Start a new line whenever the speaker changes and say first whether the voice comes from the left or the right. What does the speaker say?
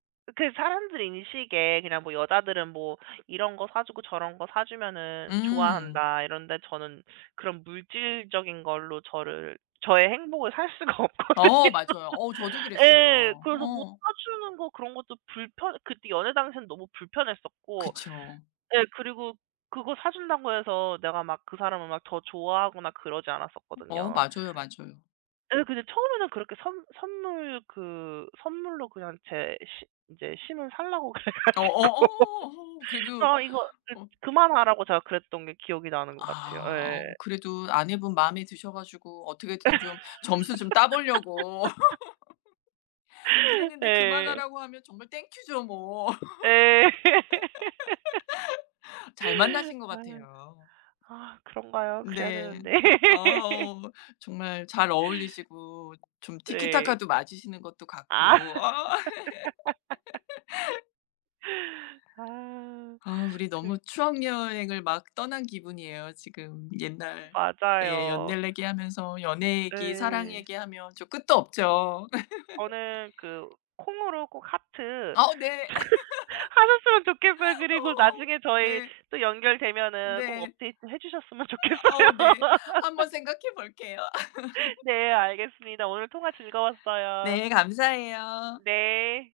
right: 그 사람들 인식에 그냥 뭐 '여자들은 뭐 이런 거 사 주고 저런 거 사 주면은
left: 음.
right: 좋아한다.' 이런데 저는 그런 물질적인 걸로 저를 저의 행복을 살 수가 없거든요.
left: 어 맞아요. 어 저도
right: 예.
left: 그랬어요.
right: 그래서 뭐
left: 어.
right: 사 주는 거 그런 것도 불편 그때 연애 당시에는 너무 불편했었고
left: 그쵸.
right: 예 그리고 그거 사 준다고 해서 내가 막 그 사람을 더 좋아하거나 그러지
left: 어.
right: 않았었거든요.
left: 맞아요, 맞아요.
right: 예 근데 처음에는 그렇게 선 선물 그 선물로 그냥 제 시 이제 심을 살라고 그래
left: 어어
right: 가지고
left: 어. 어. 그래도
right: 아 이거 좀
left: 어
right: 그만하라고 제가 그랬던 게 기억이 나는 것 같아요.
left: 아. 어
right: 예.
left: 그래도 아내분 마음에 드셔 가지고 어떻게든 좀 점수 좀 따 보려고 그랬는데
right: 예.
left: 그만하라고 하면 정말 땡큐죠 뭐.
right: 예.
left: 잘 만나신 것
right: 아.
left: 같아요.
right: 아 그런가요? 그래야
left: 네.
right: 되는데.
left: 어 정말 잘 어울리시고 좀
right: 네.
left: 티키타카도 맞으시는 것도
right: 아.
left: 같고. 어.
right: 아.
left: 아 우리 너무
right: 그
left: 추억 여행을 막 떠난 기분이에요 지금. 옛날 예
right: 맞아요.
left: 옛날 얘기하면서 연애 얘기, 사랑
right: 네.
left: 얘기하면 좀 끝도 없죠.
right: 저는 그 콩으로 꼭 하트
left: 아으 네.
right: 하셨으면 좋겠어요. 그리고
left: 어.
right: 나중에 저희
left: 네.
right: 또 연결되면은 꼭
left: 네.
right: 업데이트 해 주셨으면
left: 어. 어우 네.
right: 좋겠어요.
left: 한번 생각해 볼게요.
right: 네. 알겠습니다. 오늘 통화 즐거웠어요.
left: 네 감사해요.
right: 네.